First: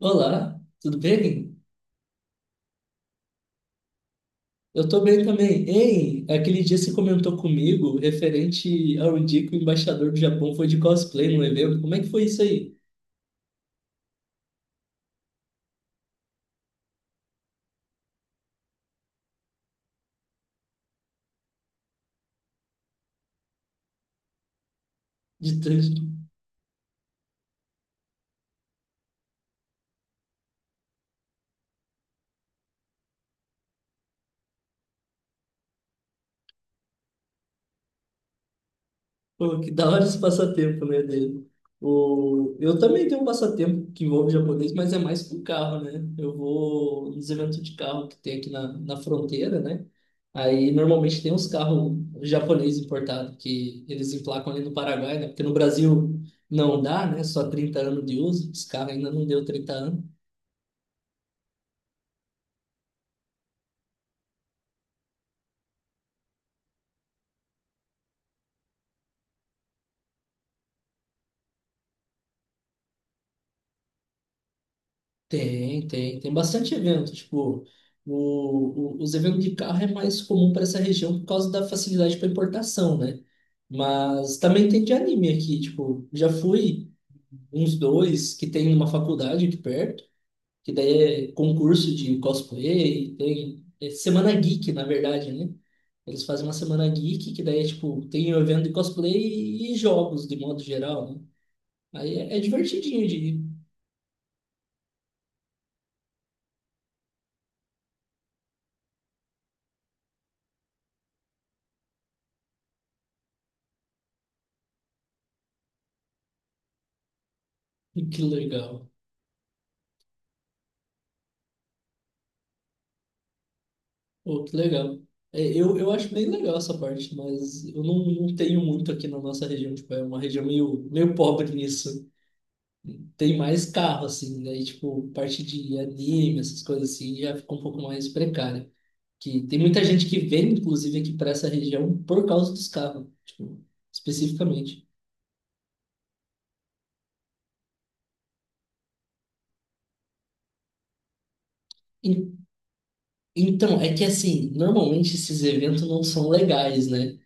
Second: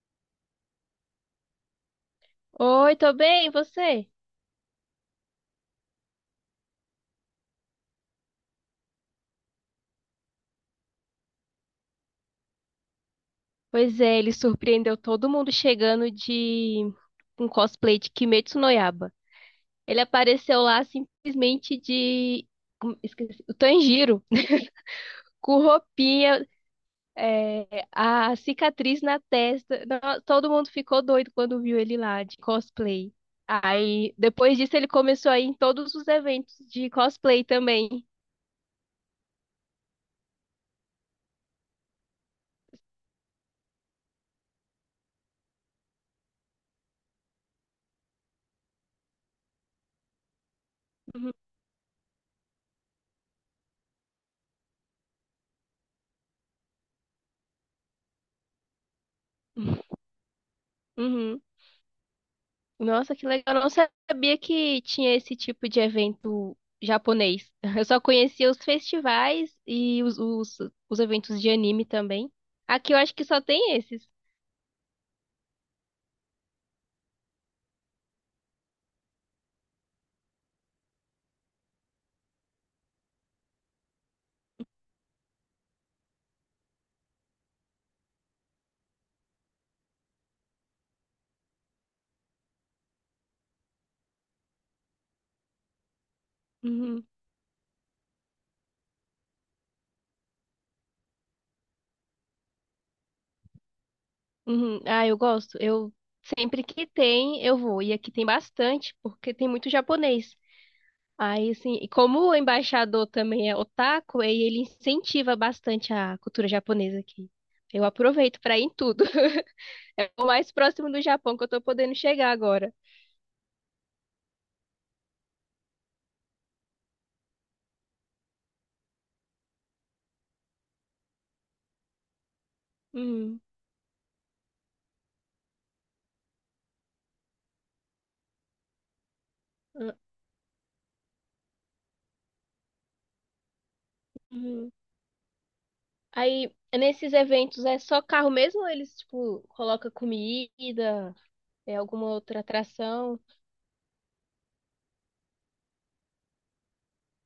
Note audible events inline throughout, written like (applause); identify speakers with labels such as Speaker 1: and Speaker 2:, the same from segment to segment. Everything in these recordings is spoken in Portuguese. Speaker 1: Olá, tudo bem?
Speaker 2: Oi, tô bem, e você?
Speaker 1: Eu tô bem também. Ei, aquele dia você comentou comigo referente ao dia que o embaixador do Japão foi de cosplay no evento. Como é que foi isso aí?
Speaker 2: Pois é, ele surpreendeu todo mundo chegando de um cosplay de Kimetsu no Yaiba. Ele apareceu lá simplesmente. Esqueci, o Tanjiro, (laughs)
Speaker 1: De
Speaker 2: com
Speaker 1: tanto.
Speaker 2: roupinha, é, a cicatriz na testa. Todo mundo ficou doido quando viu ele lá de cosplay. Aí, depois disso, ele começou a ir em todos os eventos de cosplay também.
Speaker 1: Pô, que da hora esse passatempo, né, dele. Eu também tenho um passatempo que envolve japonês, mas é mais com carro, né? Eu vou nos eventos de carro que tem aqui na fronteira, né? Aí normalmente tem
Speaker 2: Uhum.
Speaker 1: uns carros japoneses importados que eles emplacam ali no Paraguai, né? Porque no Brasil não dá, né? Só 30 anos de uso, esse carro ainda não deu 30
Speaker 2: (laughs)
Speaker 1: anos.
Speaker 2: Uhum. Nossa, que legal. Eu não sabia que tinha esse tipo de evento japonês. (laughs) Eu só conhecia os festivais e os eventos de anime também. Aqui eu acho que só tem esses.
Speaker 1: Tem bastante evento. Tipo, os eventos de carro é mais comum para essa região por causa da facilidade para importação, né? Mas também tem de anime aqui. Tipo, já fui uns dois que tem numa faculdade aqui perto, que daí é concurso de cosplay, tem é semana geek, na verdade, né? Eles fazem uma semana
Speaker 2: Uhum,
Speaker 1: geek, que daí é tipo, tem um evento de cosplay e jogos de modo geral, né? Aí é divertidinho de ir. (laughs)
Speaker 2: uhum. Ah, eu gosto. Eu sempre que tem, eu vou. E aqui tem bastante, porque tem muito japonês. Aí, assim, e como o embaixador também é otaku, aí ele incentiva bastante a cultura japonesa aqui. Eu
Speaker 1: Que
Speaker 2: aproveito pra ir em
Speaker 1: legal.
Speaker 2: tudo. (laughs) É o mais próximo do Japão que eu tô podendo chegar agora.
Speaker 1: Pô, que legal. É, eu acho bem legal essa parte, mas eu não tenho muito aqui na nossa região, tipo, é uma região meio pobre nisso. Tem
Speaker 2: Uhum.
Speaker 1: mais carro, assim, daí, tipo, parte de anime, essas coisas assim, já fica um pouco mais precária. Que tem muita gente que vem, inclusive, aqui para essa região por causa dos carros, tipo,
Speaker 2: Uhum.
Speaker 1: especificamente.
Speaker 2: Aí, nesses eventos, é só carro mesmo ou eles, tipo, colocam comida, é alguma outra
Speaker 1: En-
Speaker 2: atração?
Speaker 1: Então, é que assim, normalmente esses eventos não são legais, né?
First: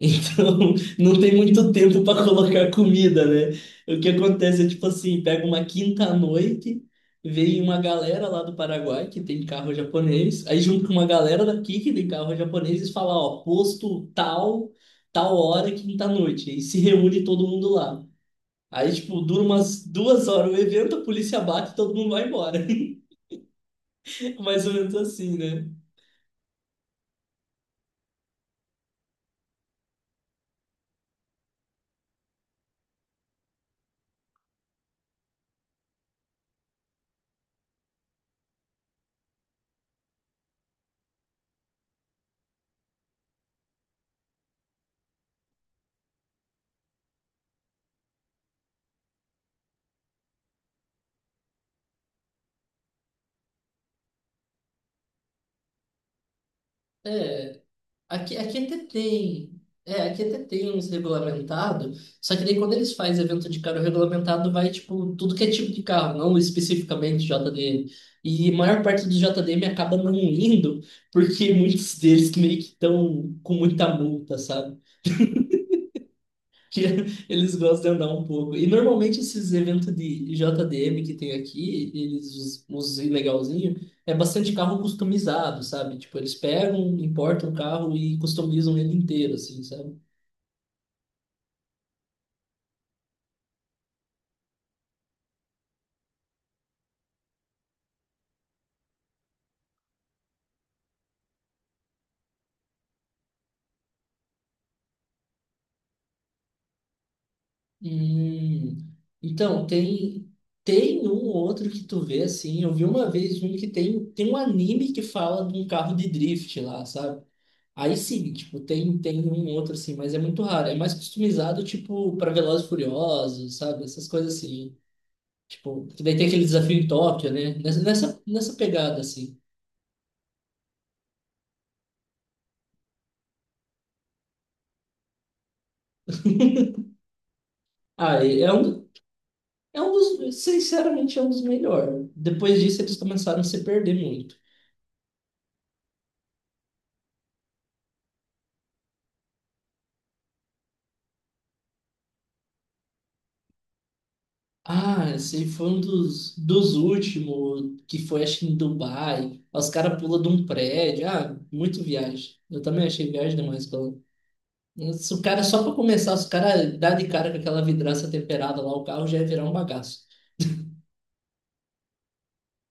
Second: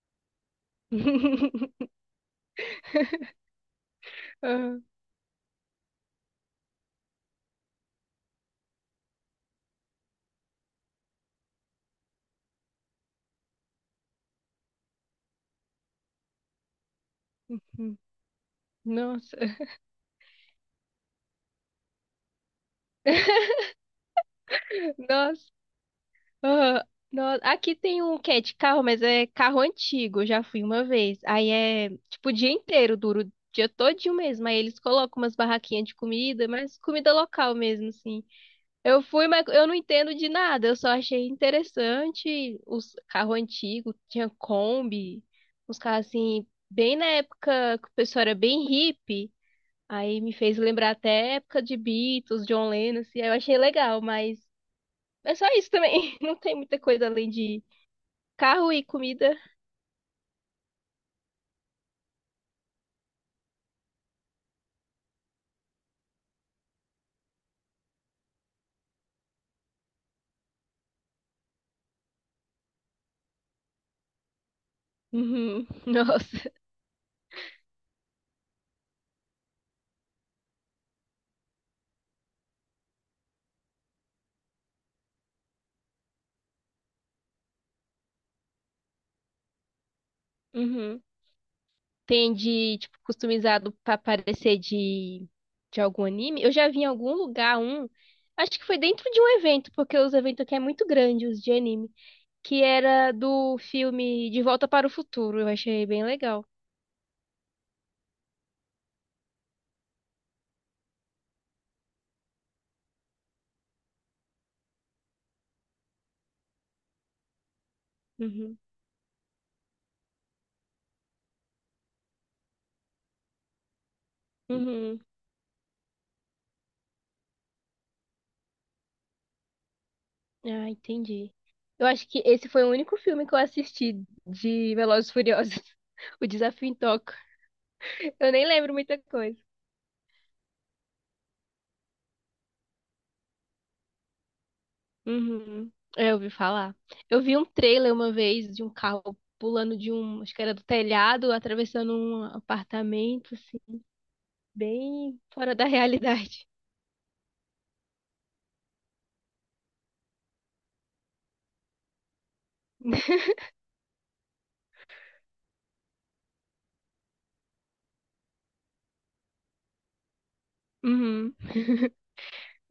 Speaker 1: Então, (laughs) não tem muito
Speaker 2: (laughs)
Speaker 1: tempo para colocar comida, né? O que acontece é
Speaker 2: Ah,
Speaker 1: tipo assim, pega uma quinta-noite, vem uma galera lá do Paraguai que tem carro japonês, aí junto com uma galera daqui que tem carro japonês e fala, ó, posto tal, tal hora, quinta-noite, e se reúne todo mundo
Speaker 2: hum,
Speaker 1: lá. Aí, tipo,
Speaker 2: nossa,
Speaker 1: dura umas 2 horas o evento, a polícia bate e todo mundo vai embora. (laughs) Mais ou menos
Speaker 2: (laughs)
Speaker 1: assim,
Speaker 2: nossa,
Speaker 1: né?
Speaker 2: ah, nossa. Aqui tem um que é de carro, mas é carro antigo, eu já fui uma vez. Aí é, tipo, o dia inteiro, duro, o dia todinho mesmo. Aí eles colocam umas barraquinhas de comida, mas comida local mesmo, assim. Eu fui, mas eu não entendo de nada. Eu só achei interessante os carros antigos, tinha Kombi, uns carros assim, bem na época que o pessoal era bem hippie. Aí me fez lembrar até a época de Beatles, John Lennon, assim, aí eu achei legal, mas é só isso também. (laughs) Não tem muita coisa além de
Speaker 1: Aqui
Speaker 2: carro
Speaker 1: até
Speaker 2: e comida.
Speaker 1: tem. É, aqui até tem uns regulamentados, só que daí quando eles fazem evento de carro regulamentado, vai, tipo, tudo que é tipo de carro, não especificamente JDM. E a maior parte do JDM acaba não indo, porque muitos deles meio que estão com muita multa, sabe?
Speaker 2: Uhum. (laughs) Nossa.
Speaker 1: Que (laughs) eles gostam de andar um pouco. E normalmente esses eventos de JDM que tem aqui, eles, os ilegalzinhos, é bastante carro customizado, sabe? Tipo, eles pegam, importam o carro e customizam ele inteiro, assim, sabe?
Speaker 2: Uhum. Tem de, tipo, customizado pra parecer de algum anime. Eu já vi em algum lugar um, acho que foi dentro de um evento, porque os eventos aqui é muito grande, os de anime, que era do filme De Volta para o Futuro. Eu achei bem legal.
Speaker 1: Hum, então, tem um ou outro que tu vê, assim, eu vi uma vez um que tem, tem um anime que fala de um carro de drift lá, sabe? Aí sim,
Speaker 2: Uhum.
Speaker 1: tipo, tem um outro assim, mas é muito raro. É mais customizado, tipo, para Velozes e Furiosos, sabe? Essas coisas assim.
Speaker 2: Uhum.
Speaker 1: Tipo, que daí tem aquele desafio em Tóquio, né? Nessa pegada, assim.
Speaker 2: Ah, entendi. Eu acho que esse foi o único filme que eu assisti de Velozes e Furiosos, (laughs) O Desafio em Tóquio.
Speaker 1: Ah,
Speaker 2: Eu
Speaker 1: e
Speaker 2: nem lembro muita coisa.
Speaker 1: é um dos, sinceramente, é um dos melhores. Depois disso, eles começaram a se perder muito.
Speaker 2: Uhum. É, eu ouvi falar. Eu vi um trailer uma vez de um carro pulando de um, acho que era do telhado, atravessando um apartamento, assim,
Speaker 1: Ah,
Speaker 2: bem
Speaker 1: esse
Speaker 2: fora da
Speaker 1: foi
Speaker 2: (laughs)
Speaker 1: um dos,
Speaker 2: realidade.
Speaker 1: dos últimos, que foi, acho que em Dubai. Os caras pulam de um prédio. Ah, muito viagem. Eu também achei viagem demais. Se o cara, só para começar, se o cara dá de cara com aquela vidraça temperada lá, o carro já ia virar um bagaço.
Speaker 2: Uhum.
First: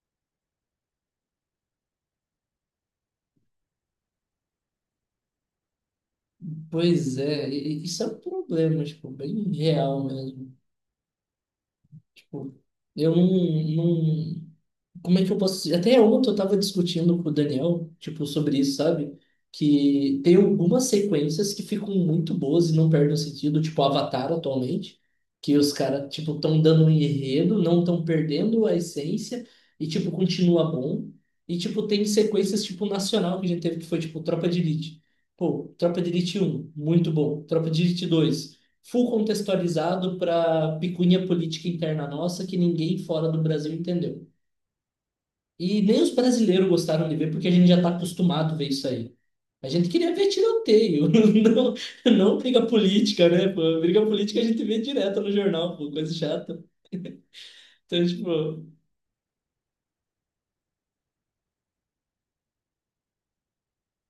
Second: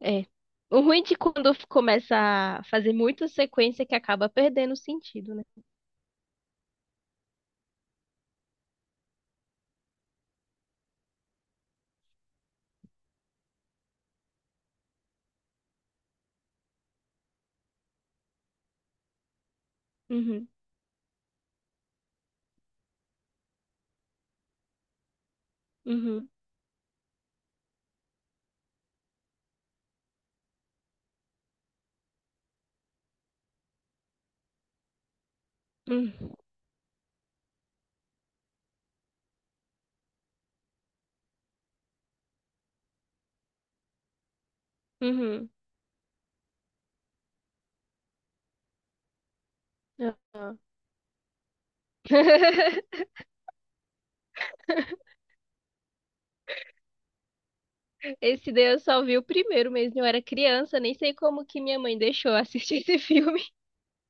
Speaker 2: É. O ruim de quando começa a fazer muita sequência é que acaba perdendo o sentido, né?
Speaker 1: Pois é, e isso é um problema, tipo, bem real mesmo. Tipo, eu não, como é que eu posso dizer? Até ontem eu tava discutindo com o Daniel, tipo, sobre isso, sabe? Que tem
Speaker 2: Uhum.
Speaker 1: algumas sequências que ficam muito boas e não perdem o sentido, tipo Avatar atualmente, que os caras,
Speaker 2: Uhum.
Speaker 1: tipo, estão dando um enredo, não estão perdendo a essência e, tipo, continua bom. E, tipo, tem sequências, tipo, nacional que a gente teve, que foi, tipo, Tropa de Elite. Pô, Tropa de
Speaker 2: Uhum.
Speaker 1: Elite um muito bom. Tropa de Elite 2 full contextualizado para picuinha política interna nossa que ninguém fora do Brasil entendeu.
Speaker 2: Uhum.
Speaker 1: E nem os brasileiros gostaram de ver, porque a gente já está acostumado a ver isso aí. A gente queria
Speaker 2: Não.
Speaker 1: ver tiroteio, (laughs) não, não briga
Speaker 2: (laughs)
Speaker 1: política, né? Pô, briga política a gente vê direto no jornal, pô, coisa chata. Então,
Speaker 2: Esse
Speaker 1: tipo,
Speaker 2: daí eu só vi o primeiro mesmo. Eu era criança, nem sei como que minha mãe deixou eu assistir esse filme.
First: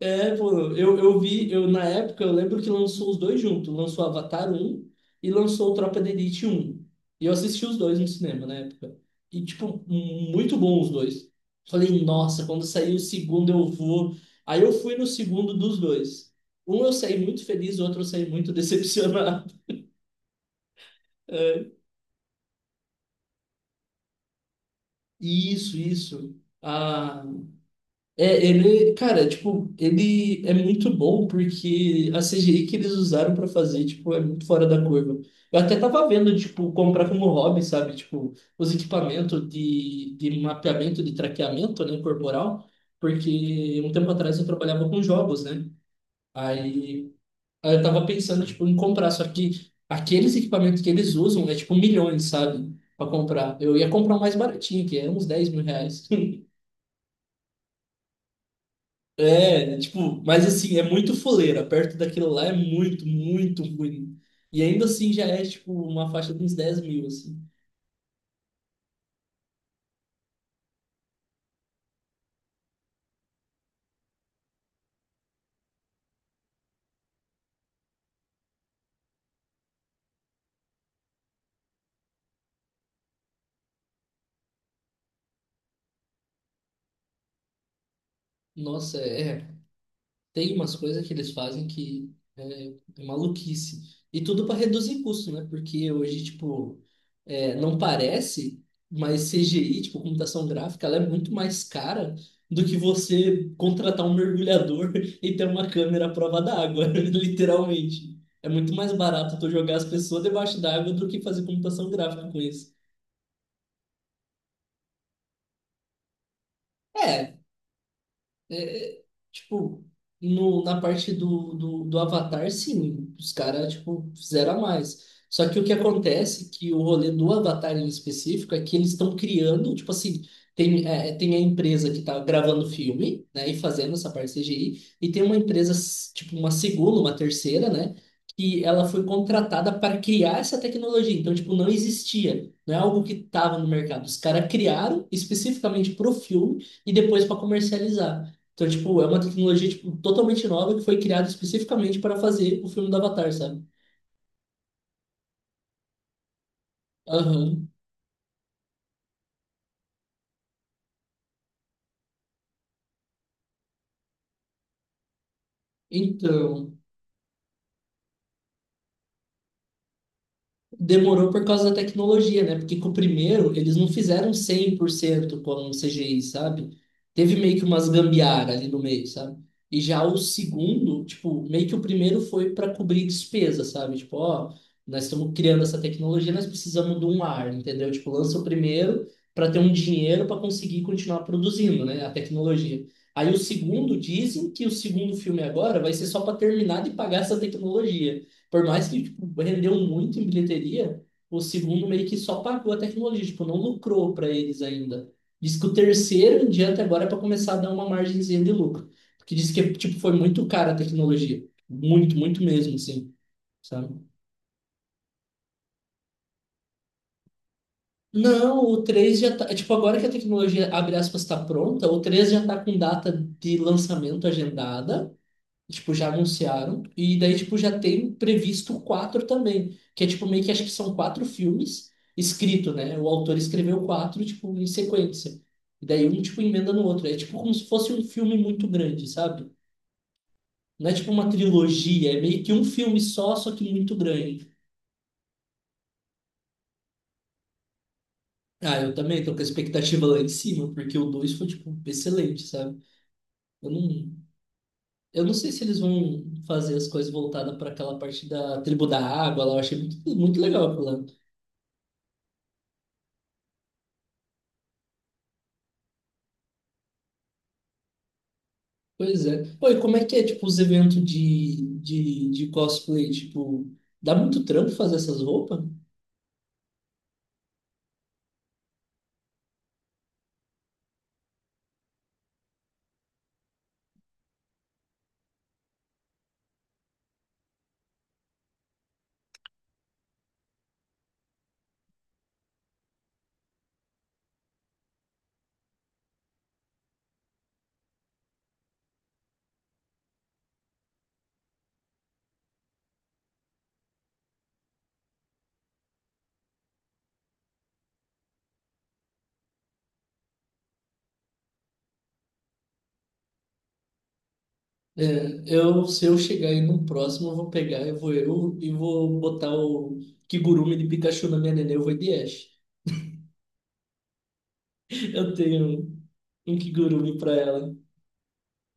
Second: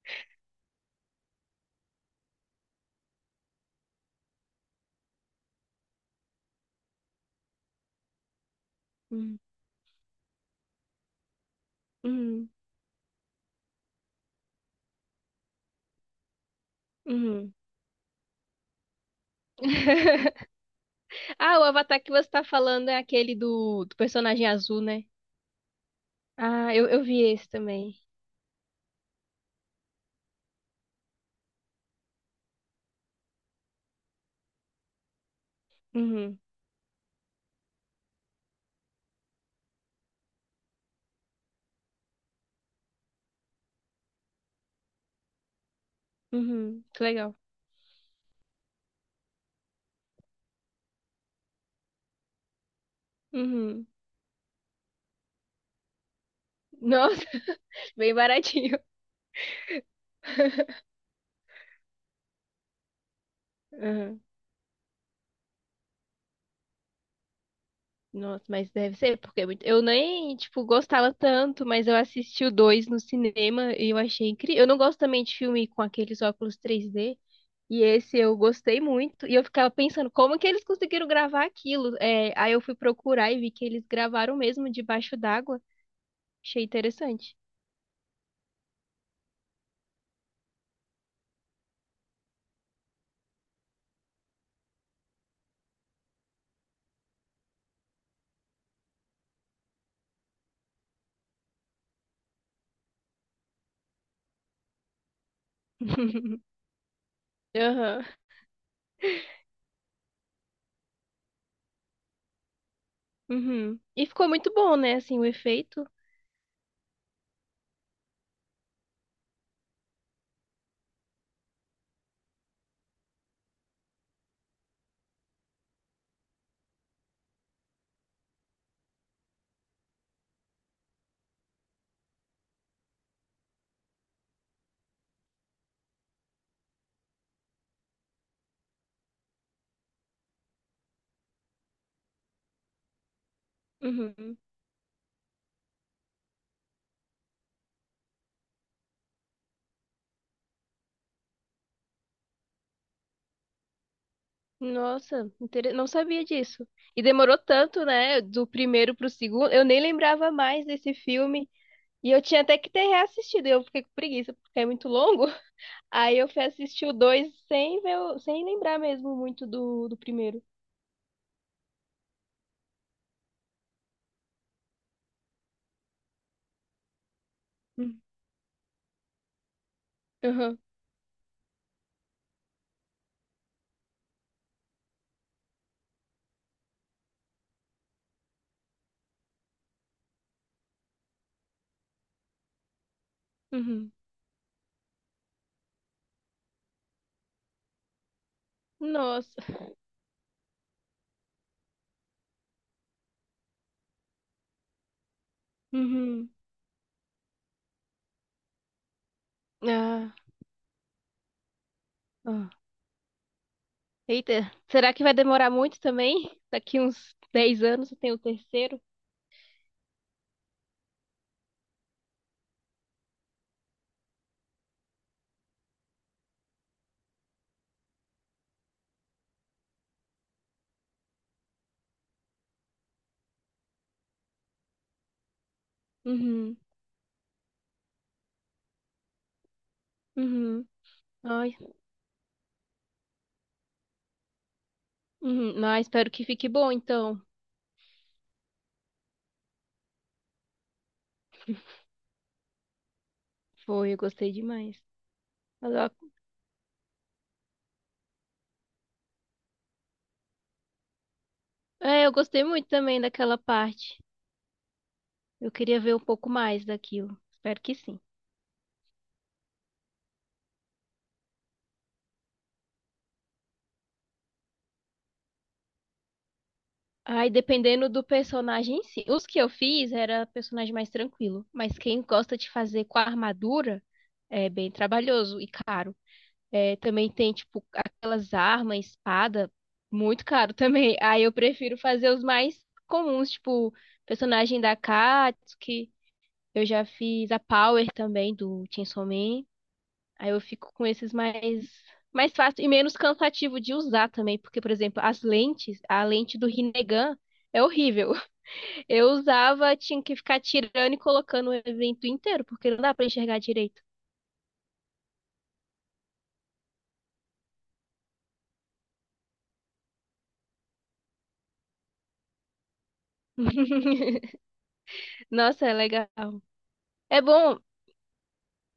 Speaker 1: é, pô, eu vi, eu, na época, eu lembro que lançou os dois juntos. Lançou Avatar um e lançou Tropa de Elite um. E eu assisti os dois no cinema na época.
Speaker 2: Uhum.
Speaker 1: E, tipo, muito bom os dois. Falei, nossa,
Speaker 2: Uhum.
Speaker 1: quando sair o segundo eu vou. Aí eu fui no segundo dos dois. Um eu saí muito
Speaker 2: Uhum.
Speaker 1: feliz, o outro eu saí muito decepcionado. (laughs)
Speaker 2: (laughs) Ah, o
Speaker 1: É,
Speaker 2: Avatar que você tá falando é aquele do personagem azul, né?
Speaker 1: isso, isso.
Speaker 2: Ah, eu vi
Speaker 1: Ah,
Speaker 2: esse também.
Speaker 1: é, ele, cara, tipo, ele é muito bom porque a CGI que eles usaram pra fazer, tipo, é muito fora da curva. Eu até tava vendo,
Speaker 2: Uhum,
Speaker 1: tipo, comprar como hobby, sabe? Tipo, os equipamentos de mapeamento, de traqueamento, né, corporal, porque um tempo atrás eu trabalhava com jogos, né?
Speaker 2: uhum, que
Speaker 1: Aí,
Speaker 2: legal.
Speaker 1: aí eu tava pensando, tipo, em comprar, só que aqueles equipamentos que eles usam é, tipo, milhões, sabe? Pra comprar. Eu
Speaker 2: Uhum.
Speaker 1: ia comprar o mais baratinho, que é uns R$ 10.000. (laughs)
Speaker 2: Nossa, (laughs) bem baratinho.
Speaker 1: É, tipo, mas assim, é muito foleira. Perto daquilo lá é muito, muito ruim.
Speaker 2: Uhum.
Speaker 1: E ainda assim já é, tipo, uma faixa de uns 10 mil, assim.
Speaker 2: Nossa, mas deve ser, porque é eu nem, tipo, gostava tanto, mas eu assisti o dois no cinema e eu achei incrível. Eu não gosto também de filme com aqueles óculos 3D. E esse eu gostei muito. E eu ficava pensando, como que eles conseguiram gravar aquilo? É, aí eu fui procurar e vi que eles gravaram mesmo debaixo d'água. Achei interessante.
Speaker 1: Nossa, é, tem umas coisas que eles fazem que é maluquice. E tudo para reduzir custo, né? Porque hoje, tipo, é, não parece, mas CGI, tipo, computação gráfica, ela é muito mais cara do que você contratar um mergulhador (laughs) e ter uma câmera à prova
Speaker 2: (laughs)
Speaker 1: d'água, (laughs)
Speaker 2: Aham.
Speaker 1: literalmente. É muito mais barato tu jogar as pessoas debaixo d'água do que fazer computação gráfica com isso.
Speaker 2: Uhum. E ficou muito bom, né? Assim, o efeito.
Speaker 1: é É, é, tipo, no, na parte do Avatar, sim, os caras, tipo, fizeram a mais. Só que o que acontece, que o rolê do Avatar em específico, é que eles estão criando, tipo assim, tem a empresa que tá gravando o filme, né, e fazendo essa parte CGI, e tem uma empresa, tipo, uma segunda, uma terceira, né, que ela foi contratada para criar essa tecnologia. Então, tipo, não existia, não é algo que estava no mercado. Os
Speaker 2: Uhum.
Speaker 1: caras criaram especificamente pro filme e depois para comercializar. Então, tipo, é uma tecnologia, tipo, totalmente nova que foi criada especificamente para fazer o filme do Avatar, sabe?
Speaker 2: Nossa, não sabia disso. E demorou
Speaker 1: Aham.
Speaker 2: tanto, né? Do primeiro pro segundo. Eu nem lembrava mais desse filme. E eu tinha até que ter reassistido. Eu fiquei com preguiça, porque é muito longo. (laughs) Aí eu fui
Speaker 1: Então,
Speaker 2: assistir o dois sem ver, sem lembrar mesmo muito do primeiro.
Speaker 1: demorou por causa da tecnologia, né? Porque com o primeiro, eles não fizeram 100% como um CGI, sabe? Teve meio que umas
Speaker 2: Hum.
Speaker 1: gambiarra ali no meio, sabe? E já o
Speaker 2: Aham.
Speaker 1: segundo, tipo, meio que o primeiro foi para cobrir despesa, sabe? Tipo, ó, nós estamos criando essa tecnologia, nós precisamos de um ar, entendeu? Tipo, lança o primeiro para ter um dinheiro para conseguir continuar produzindo, né? A tecnologia. Aí o
Speaker 2: Uhum.
Speaker 1: segundo, dizem que o segundo filme agora vai ser só para terminar de pagar essa tecnologia. Por mais que, tipo,
Speaker 2: Nossa.
Speaker 1: rendeu muito em bilheteria, o segundo meio que só pagou a tecnologia, tipo, não lucrou para eles ainda. Diz que o
Speaker 2: Uhum.
Speaker 1: terceiro em diante agora é para começar a dar uma margenzinha de lucro. Porque diz que, tipo, foi
Speaker 2: Ah,
Speaker 1: muito cara a tecnologia. Muito, muito
Speaker 2: ah.
Speaker 1: mesmo, assim, sabe?
Speaker 2: Eita, será que vai demorar muito também? Daqui uns 10 anos eu tenho o
Speaker 1: Não,
Speaker 2: terceiro?
Speaker 1: o 3 já tá. Tipo, agora que a tecnologia, abre aspas, está pronta, o 3 já tá com data de lançamento agendada. E, tipo, já anunciaram, e daí, tipo, já tem previsto quatro também, que é, tipo, meio que acho que são quatro filmes escrito, né? O autor escreveu quatro, tipo, em sequência. E daí um, tipo,
Speaker 2: Uhum.
Speaker 1: emenda no outro. É, tipo, como se fosse um filme muito grande, sabe?
Speaker 2: Uhum.
Speaker 1: Não é, tipo, uma
Speaker 2: Ai.
Speaker 1: trilogia, é meio que um filme só, só que muito grande.
Speaker 2: Uhum. Mas espero que fique bom, então.
Speaker 1: Ah, eu também tô com a expectativa lá em cima, porque o dois foi, tipo, excelente, sabe? Eu
Speaker 2: Foi, eu
Speaker 1: não...
Speaker 2: gostei demais.
Speaker 1: Eu não sei se
Speaker 2: Mas,
Speaker 1: eles
Speaker 2: ó,
Speaker 1: vão fazer as coisas voltadas para aquela parte da tribo da água lá. Eu achei muito, muito legal aquilo lá.
Speaker 2: é, eu gostei muito também daquela parte. Eu queria ver um pouco mais daquilo. Espero que sim.
Speaker 1: Pois é. Pô, e como é que é, tipo, os eventos de, de cosplay? Tipo, dá muito trampo fazer essas roupas?
Speaker 2: Ai, dependendo do personagem em si. Os que eu fiz era personagem mais tranquilo, mas quem gosta de fazer com a armadura é bem trabalhoso e caro. É, também tem, tipo, aquelas armas, espada, muito caro (laughs) também. Aí eu prefiro fazer os mais comuns, tipo, personagem da Katsuki, eu já fiz a Power também do Chainsaw Man. Aí eu fico com esses mais fácil e menos cansativo de usar também, porque, por exemplo, as lentes, a lente do Rinnegan é horrível. Eu usava, tinha que ficar tirando e colocando o evento inteiro, porque não dá pra enxergar direito.
Speaker 1: É, eu, se eu chegar aí no próximo, eu vou pegar, eu vou eu e vou botar o Kigurumi de Pikachu na minha nenê, eu vou de Ash.
Speaker 2: (laughs)
Speaker 1: (laughs) Eu
Speaker 2: Nossa, é
Speaker 1: tenho
Speaker 2: legal.
Speaker 1: um Kigurumi
Speaker 2: É
Speaker 1: pra
Speaker 2: bom,
Speaker 1: ela.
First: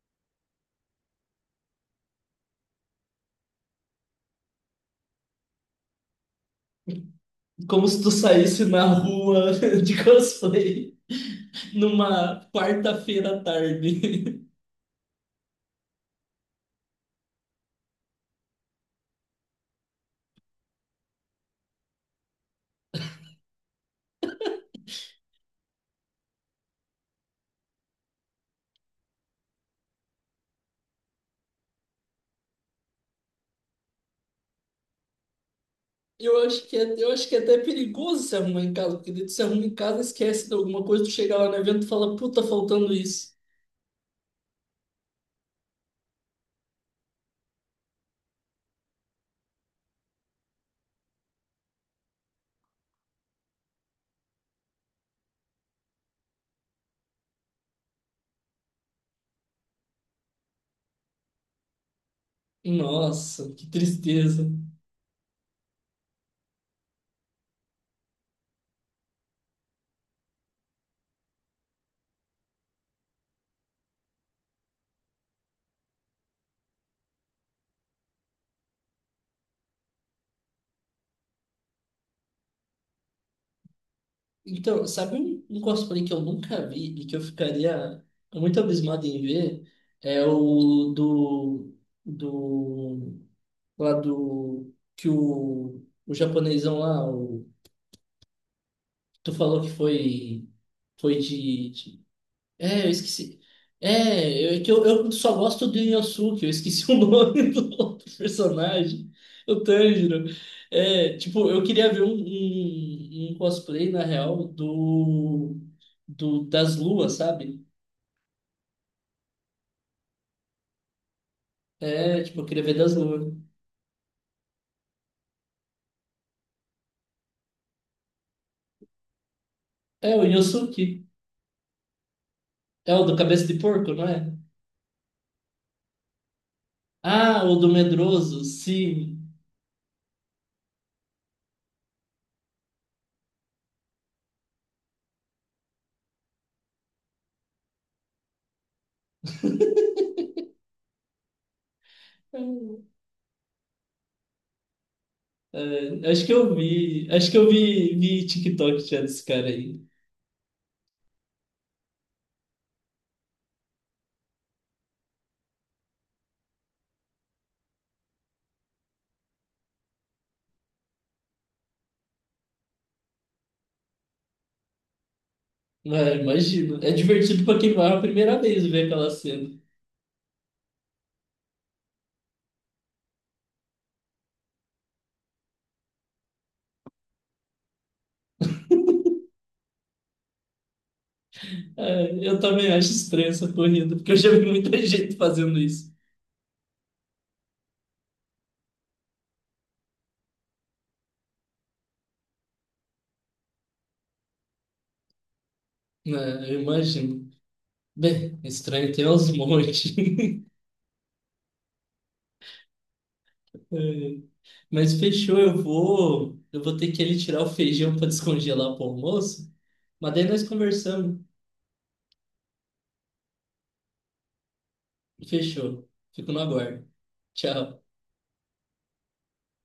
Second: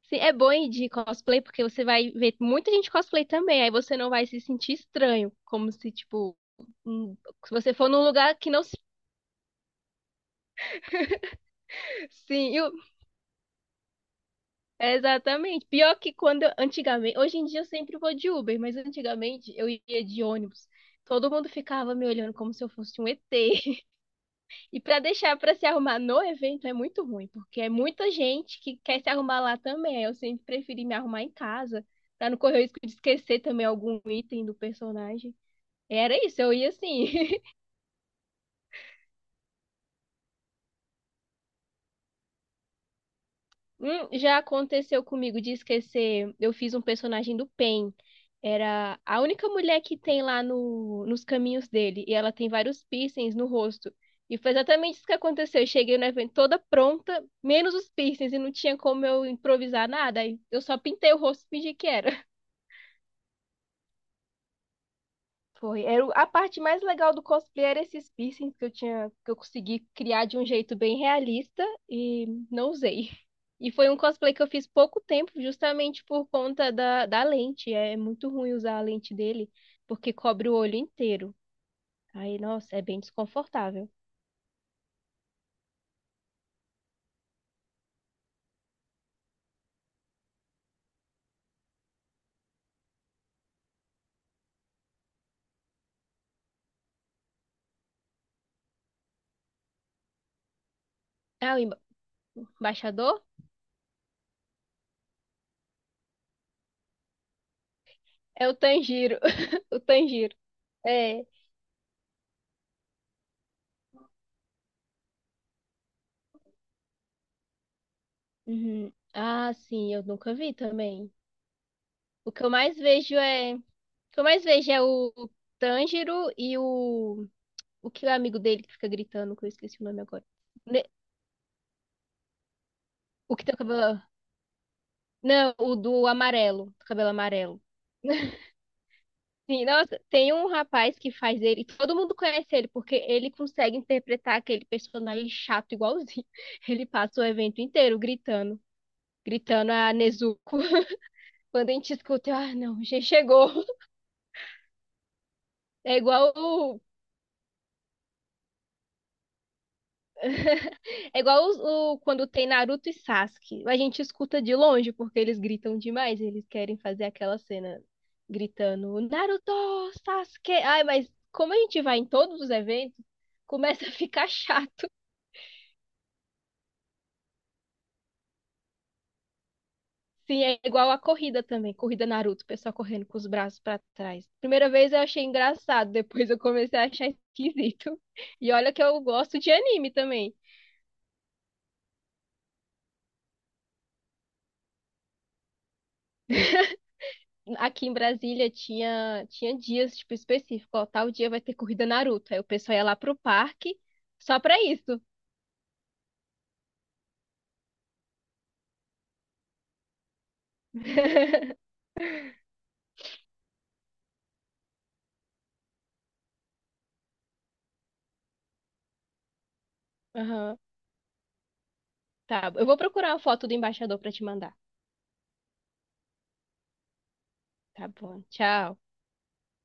Speaker 2: sim, é bom ir de cosplay, porque você vai ver muita gente cosplay também, aí você não vai se sentir estranho, como se, tipo, hum, se você
Speaker 1: Como
Speaker 2: for
Speaker 1: se
Speaker 2: num
Speaker 1: tu
Speaker 2: lugar que não
Speaker 1: saísse
Speaker 2: se...
Speaker 1: na rua (laughs) de cosplay
Speaker 2: (laughs)
Speaker 1: numa
Speaker 2: Sim,
Speaker 1: quarta-feira à tarde.
Speaker 2: é exatamente. Pior que quando, antigamente, hoje em dia eu sempre vou de Uber, mas antigamente eu ia de ônibus. Todo mundo ficava me olhando como se eu fosse um ET. E para deixar para se arrumar no evento é muito ruim, porque é muita gente que quer se arrumar lá também. Eu sempre preferi me arrumar em casa, para não correr o risco de esquecer também algum item do personagem. Era
Speaker 1: Eu
Speaker 2: isso, eu
Speaker 1: acho
Speaker 2: ia
Speaker 1: que é,
Speaker 2: assim,
Speaker 1: eu acho que
Speaker 2: (laughs)
Speaker 1: é até perigoso se arrumar em casa, porque daí tu se arruma em casa, esquece de alguma coisa, tu chega lá no evento e fala, puta, tá faltando isso.
Speaker 2: hum, já aconteceu comigo de esquecer. Eu fiz um personagem do Pen. Era a única mulher que tem lá no, nos caminhos dele. E ela tem vários piercings no rosto. E foi exatamente isso que aconteceu. Eu cheguei no evento toda pronta, menos os piercings. E não tinha como eu improvisar nada. Aí eu só pintei o rosto e fingi que era.
Speaker 1: Nossa, que tristeza.
Speaker 2: Foi. Era a parte mais legal do cosplay era esses piercings que eu tinha, que eu consegui criar de um jeito bem realista e não usei. E foi um cosplay que eu fiz pouco tempo, justamente por conta da lente. É muito ruim usar a lente dele, porque cobre o olho inteiro. Aí, nossa, é bem desconfortável.
Speaker 1: Então, sabe um cosplay que eu nunca vi e que eu ficaria muito abismado em ver? É o do, do, lá do, que o japonesão lá, o, tu falou que foi, foi
Speaker 2: Ah, o emba-
Speaker 1: de É, eu
Speaker 2: embaixador?
Speaker 1: esqueci. É, eu, é que eu só gosto do Inosuke, eu esqueci (laughs) o nome do outro
Speaker 2: É o
Speaker 1: personagem,
Speaker 2: Tanjiro.
Speaker 1: o
Speaker 2: (laughs) O
Speaker 1: Tanjiro.
Speaker 2: Tanjiro.
Speaker 1: É,
Speaker 2: É.
Speaker 1: tipo, eu queria ver um cosplay, na real, do das luas, sabe?
Speaker 2: Uhum. Ah, sim, eu nunca vi também.
Speaker 1: É, tipo, eu queria ver das luas.
Speaker 2: O que eu mais vejo é o Tanjiro. O que é o amigo dele que fica gritando, que eu esqueci o nome
Speaker 1: É,
Speaker 2: agora.
Speaker 1: o
Speaker 2: Ne-
Speaker 1: Inosuke. É o do
Speaker 2: O que
Speaker 1: cabeça de
Speaker 2: tem o
Speaker 1: porco,
Speaker 2: cabelo.
Speaker 1: não é?
Speaker 2: Não, o do amarelo. Do cabelo
Speaker 1: Ah, o
Speaker 2: amarelo.
Speaker 1: do
Speaker 2: (laughs)
Speaker 1: medroso, sim.
Speaker 2: Sim, nossa, tem um rapaz que faz ele. Todo mundo conhece ele, porque ele consegue interpretar aquele personagem chato igualzinho. (laughs) Ele passa o evento inteiro gritando. Gritando a
Speaker 1: (laughs)
Speaker 2: Nezuko. (laughs) Quando a gente escuta, ah, não, já chegou. É
Speaker 1: É, acho que eu
Speaker 2: igual
Speaker 1: vi. Acho que eu vi TikTok já desse cara aí.
Speaker 2: É igual, quando tem Naruto e Sasuke. A gente escuta de longe porque eles gritam demais. Eles querem fazer aquela cena gritando Naruto, Sasuke. Ai, mas como a gente vai em todos os eventos, começa a ficar (laughs) chato.
Speaker 1: Ah, imagino. É divertido pra quem vai a primeira vez ver aquela cena.
Speaker 2: Sim, é igual a corrida também. Corrida Naruto, o pessoal correndo com os braços pra trás. Primeira vez eu achei engraçado, depois eu comecei a achar esquisito. E olha que eu gosto de anime também.
Speaker 1: É, eu também acho estranha essa corrida, porque eu já vi muita (laughs) gente fazendo isso.
Speaker 2: Aqui em Brasília tinha, dias, tipo, específicos. Ó, tal dia vai ter corrida Naruto. Aí o pessoal ia lá pro parque só pra isso.
Speaker 1: É, eu imagino. Bem, estranho tem aos montes. (laughs) Mas fechou, eu vou ter que ali tirar o feijão para descongelar pro almoço. Mas daí nós
Speaker 2: Aham.
Speaker 1: conversamos.
Speaker 2: Tá, eu vou procurar a foto do embaixador pra te mandar.
Speaker 1: Fechou. Fico no aguardo. Tchau.
Speaker 2: Tá bom, tchau.